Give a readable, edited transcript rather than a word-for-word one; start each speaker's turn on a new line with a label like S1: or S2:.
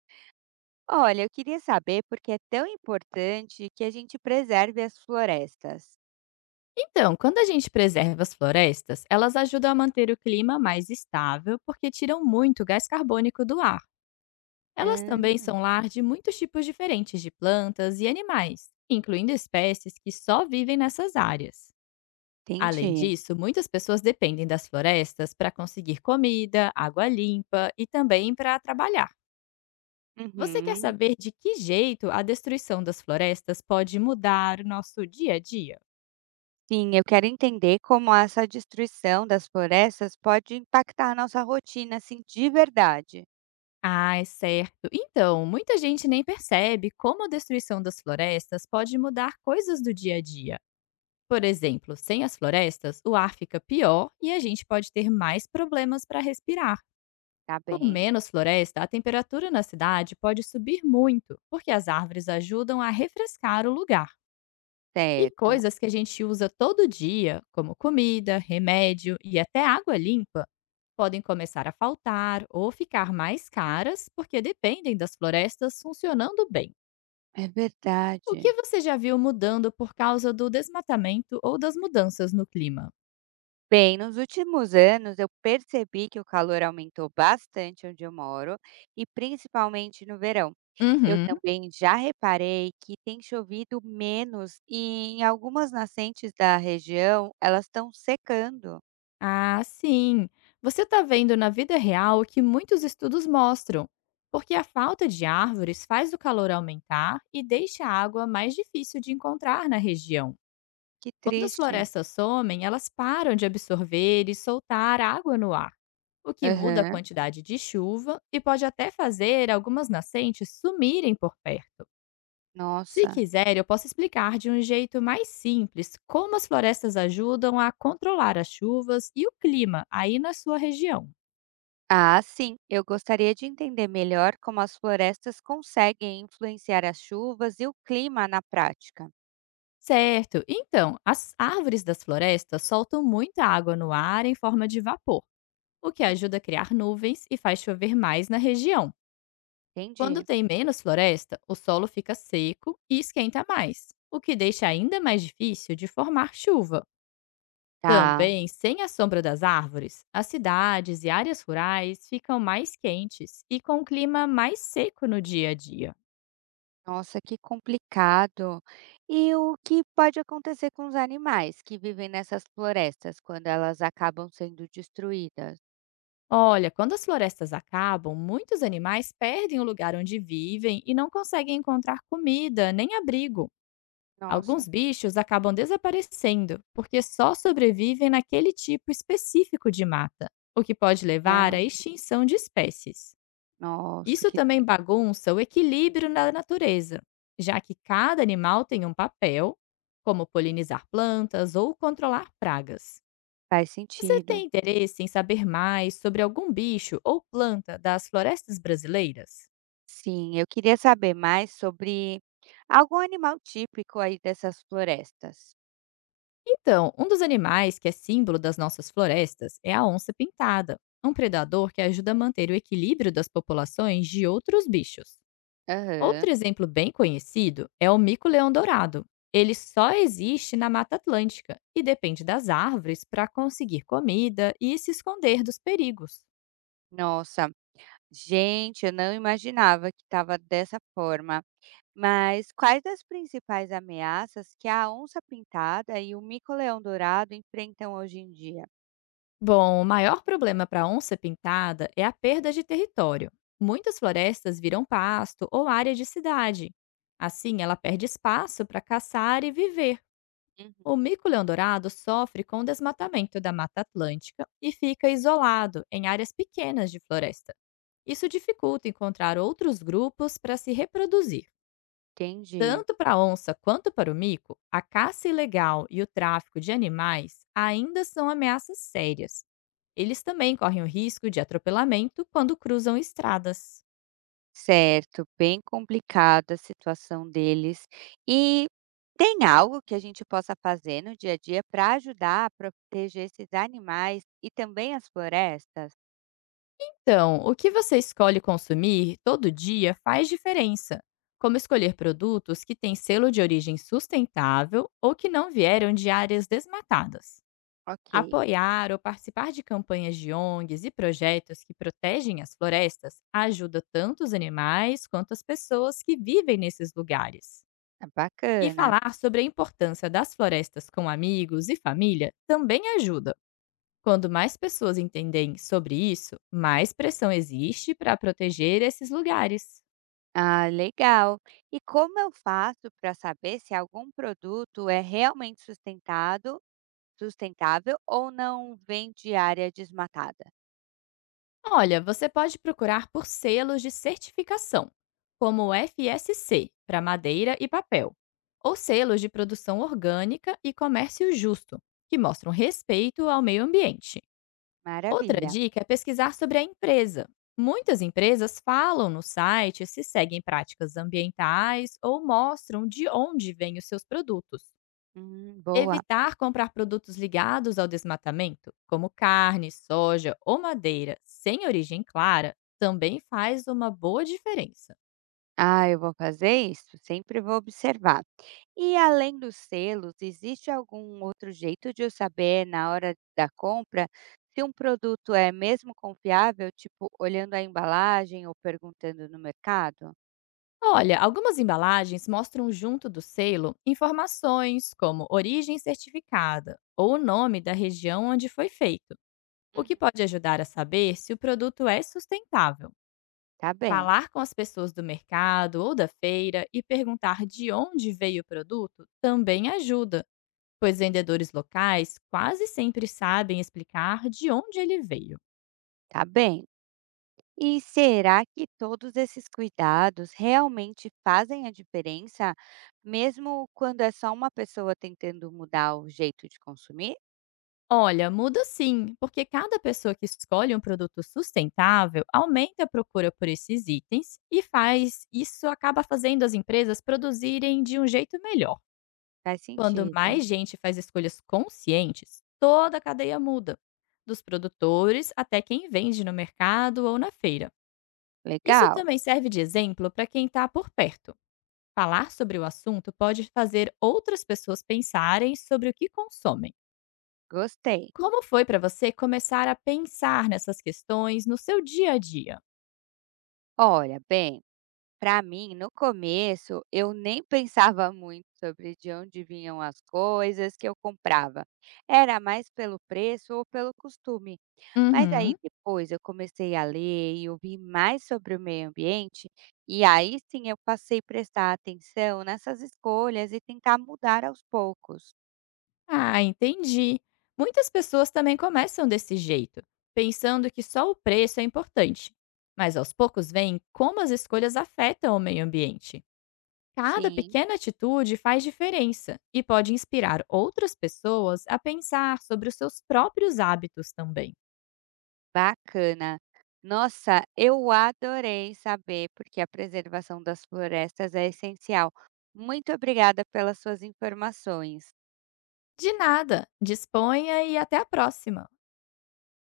S1: Olha, eu queria saber porque é tão importante que a gente preserve as florestas.
S2: Então, quando a gente preserva as florestas, elas ajudam a manter o clima mais estável porque tiram muito gás carbônico do ar. Elas também
S1: Ah,
S2: são lar de muitos tipos diferentes de plantas e animais, incluindo espécies que só vivem nessas áreas. Além
S1: entendi.
S2: disso, muitas pessoas dependem das florestas para conseguir comida, água limpa e também para trabalhar. Você quer
S1: Uhum.
S2: saber de que jeito a destruição das florestas pode mudar o nosso dia a dia?
S1: Sim, eu quero entender como essa destruição das florestas pode impactar a nossa rotina, assim, de verdade.
S2: Ah, é certo. Então, muita gente nem percebe como a destruição das florestas pode mudar coisas do dia a dia. Por exemplo, sem as florestas, o ar fica pior e a gente pode ter mais problemas para respirar.
S1: Tá
S2: Com
S1: bem?
S2: menos floresta, a temperatura na cidade pode subir muito, porque as árvores ajudam a refrescar o lugar. E
S1: Certo.
S2: coisas que a gente usa todo dia, como comida, remédio e até água limpa, podem começar a faltar ou ficar mais caras porque dependem das florestas funcionando bem.
S1: É
S2: O
S1: verdade.
S2: que você já viu mudando por causa do desmatamento ou das mudanças no clima?
S1: Bem, nos últimos anos eu percebi que o calor aumentou bastante onde eu moro e principalmente no verão. Eu
S2: Uhum.
S1: também já reparei que tem chovido menos e em algumas nascentes da região elas estão secando.
S2: Ah, sim. Você está vendo na vida real o que muitos estudos mostram, porque a falta de árvores faz o calor aumentar e deixa a água mais difícil de encontrar na região.
S1: Que
S2: Quando as
S1: triste.
S2: florestas somem, elas param de absorver e soltar água no ar, o que muda a
S1: Aham,
S2: quantidade de chuva e pode até fazer algumas nascentes sumirem por perto. Se
S1: nossa.
S2: quiser, eu posso explicar de um jeito mais simples como as florestas ajudam a controlar as chuvas e o clima aí na sua região.
S1: Ah, sim, eu gostaria de entender melhor como as florestas conseguem influenciar as chuvas e o clima na prática.
S2: Certo, então, as árvores das florestas soltam muita água no ar em forma de vapor, o que
S1: Hum,
S2: ajuda a criar nuvens e faz chover mais na região. Quando
S1: Entendi.
S2: tem menos floresta, o solo fica seco e esquenta mais, o que deixa ainda mais difícil de formar chuva.
S1: Tá.
S2: Também, sem a sombra das árvores, as cidades e áreas rurais ficam mais quentes e com um clima mais seco no dia a dia.
S1: Nossa, que complicado. E o que pode acontecer com os animais que vivem nessas florestas quando elas acabam sendo destruídas?
S2: Olha, quando as florestas acabam, muitos animais perdem o lugar onde vivem e não conseguem encontrar comida nem abrigo.
S1: Nossa,
S2: Alguns bichos acabam desaparecendo, porque só sobrevivem naquele tipo específico de mata, o que pode
S1: é,
S2: levar à extinção de espécies.
S1: nossa,
S2: Isso
S1: que
S2: também bagunça o equilíbrio na natureza, já que cada animal tem um papel, como polinizar plantas ou controlar pragas.
S1: faz
S2: Você
S1: sentido.
S2: tem interesse em saber mais sobre algum bicho ou planta das florestas brasileiras?
S1: Sim, eu queria saber mais sobre algum animal típico aí dessas florestas.
S2: Então, um dos animais que é símbolo das nossas florestas é a onça pintada, um predador que ajuda a manter o equilíbrio das populações de outros bichos.
S1: Aham.
S2: Outro exemplo bem conhecido é o mico-leão dourado. Ele só existe na Mata Atlântica e depende das árvores para conseguir comida e se esconder dos perigos.
S1: Nossa, gente, eu não imaginava que estava dessa forma. Mas quais as principais ameaças que a onça-pintada e o mico-leão-dourado enfrentam hoje em dia?
S2: Bom, o maior problema para onça pintada é a perda de território. Muitas florestas viram pasto ou área de cidade. Assim, ela perde espaço para caçar e viver.
S1: Uhum.
S2: O mico-leão-dourado sofre com o desmatamento da Mata Atlântica e fica isolado em áreas pequenas de floresta. Isso dificulta encontrar outros grupos para se reproduzir.
S1: Entendi.
S2: Tanto para a onça quanto para o mico, a caça ilegal e o tráfico de animais ainda são ameaças sérias. Eles também correm o risco de atropelamento quando cruzam estradas.
S1: Certo, bem complicada a situação deles. E tem algo que a gente possa fazer no dia a dia para ajudar a proteger esses animais e também as florestas?
S2: Então, o que você escolhe consumir todo dia faz diferença, como escolher produtos que têm selo de origem sustentável ou que não vieram de áreas desmatadas.
S1: Ok,
S2: Apoiar ou participar de campanhas de ONGs e projetos que protegem as florestas ajuda tanto os animais quanto as pessoas que vivem nesses lugares.
S1: tá
S2: E
S1: bacana.
S2: falar sobre a importância das florestas com amigos e família também ajuda. Quando mais pessoas entendem sobre isso, mais pressão existe para proteger esses lugares.
S1: Ah, legal. E como eu faço para saber se algum produto é realmente sustentado? Sustentável ou não vem de área desmatada?
S2: Olha, você pode procurar por selos de certificação, como o FSC, para madeira e papel, ou selos de produção orgânica e comércio justo, que mostram respeito ao meio ambiente. Outra
S1: Maravilha.
S2: dica é pesquisar sobre a empresa. Muitas empresas falam no site se seguem práticas ambientais ou mostram de onde vêm os seus produtos.
S1: Boa.
S2: Evitar comprar produtos ligados ao desmatamento, como carne, soja ou madeira sem origem clara, também faz uma boa diferença.
S1: Ah, eu vou fazer isso, sempre vou observar. E além dos selos, existe algum outro jeito de eu saber na hora da compra se um produto é mesmo confiável, tipo olhando a embalagem ou perguntando no mercado?
S2: Olha, algumas embalagens mostram junto do selo informações como origem certificada ou o nome da região onde foi feito, o
S1: Uhum.
S2: que pode ajudar a saber se o produto é sustentável.
S1: Tá bem,
S2: Falar com as pessoas do mercado ou da feira e perguntar de onde veio o produto também ajuda pois vendedores locais quase sempre sabem explicar de onde ele veio.
S1: tá bem. E será que todos esses cuidados realmente fazem a diferença, mesmo quando é só uma pessoa tentando mudar o jeito de consumir?
S2: Olha, muda sim, porque cada pessoa que escolhe um produto sustentável aumenta a procura por esses itens e faz isso acaba fazendo as empresas produzirem de um jeito melhor.
S1: Faz
S2: Quando
S1: sentido.
S2: mais gente faz escolhas conscientes, toda a cadeia muda, dos produtores até quem vende no mercado ou na feira. Isso
S1: Legal,
S2: também serve de exemplo para quem está por perto. Falar sobre o assunto pode fazer outras pessoas pensarem sobre o que consomem.
S1: gostei.
S2: Como foi para você começar a pensar nessas questões no seu dia a dia?
S1: Olha, bem, para mim, no começo, eu nem pensava muito sobre de onde vinham as coisas que eu comprava. Era mais pelo preço ou pelo costume. Mas aí
S2: Uhum.
S1: depois eu comecei a ler e ouvir mais sobre o meio ambiente, e aí sim eu passei a prestar atenção nessas escolhas e tentar mudar aos poucos.
S2: Ah, entendi. Muitas pessoas também começam desse jeito, pensando que só o preço é importante. Mas aos poucos veem como as escolhas afetam o meio ambiente. Cada
S1: Sim.
S2: pequena atitude faz diferença e pode inspirar outras pessoas a pensar sobre os seus próprios hábitos também.
S1: Bacana. Nossa, eu adorei saber porque a preservação das florestas é essencial. Muito obrigada pelas suas informações.
S2: De nada, disponha e até a próxima.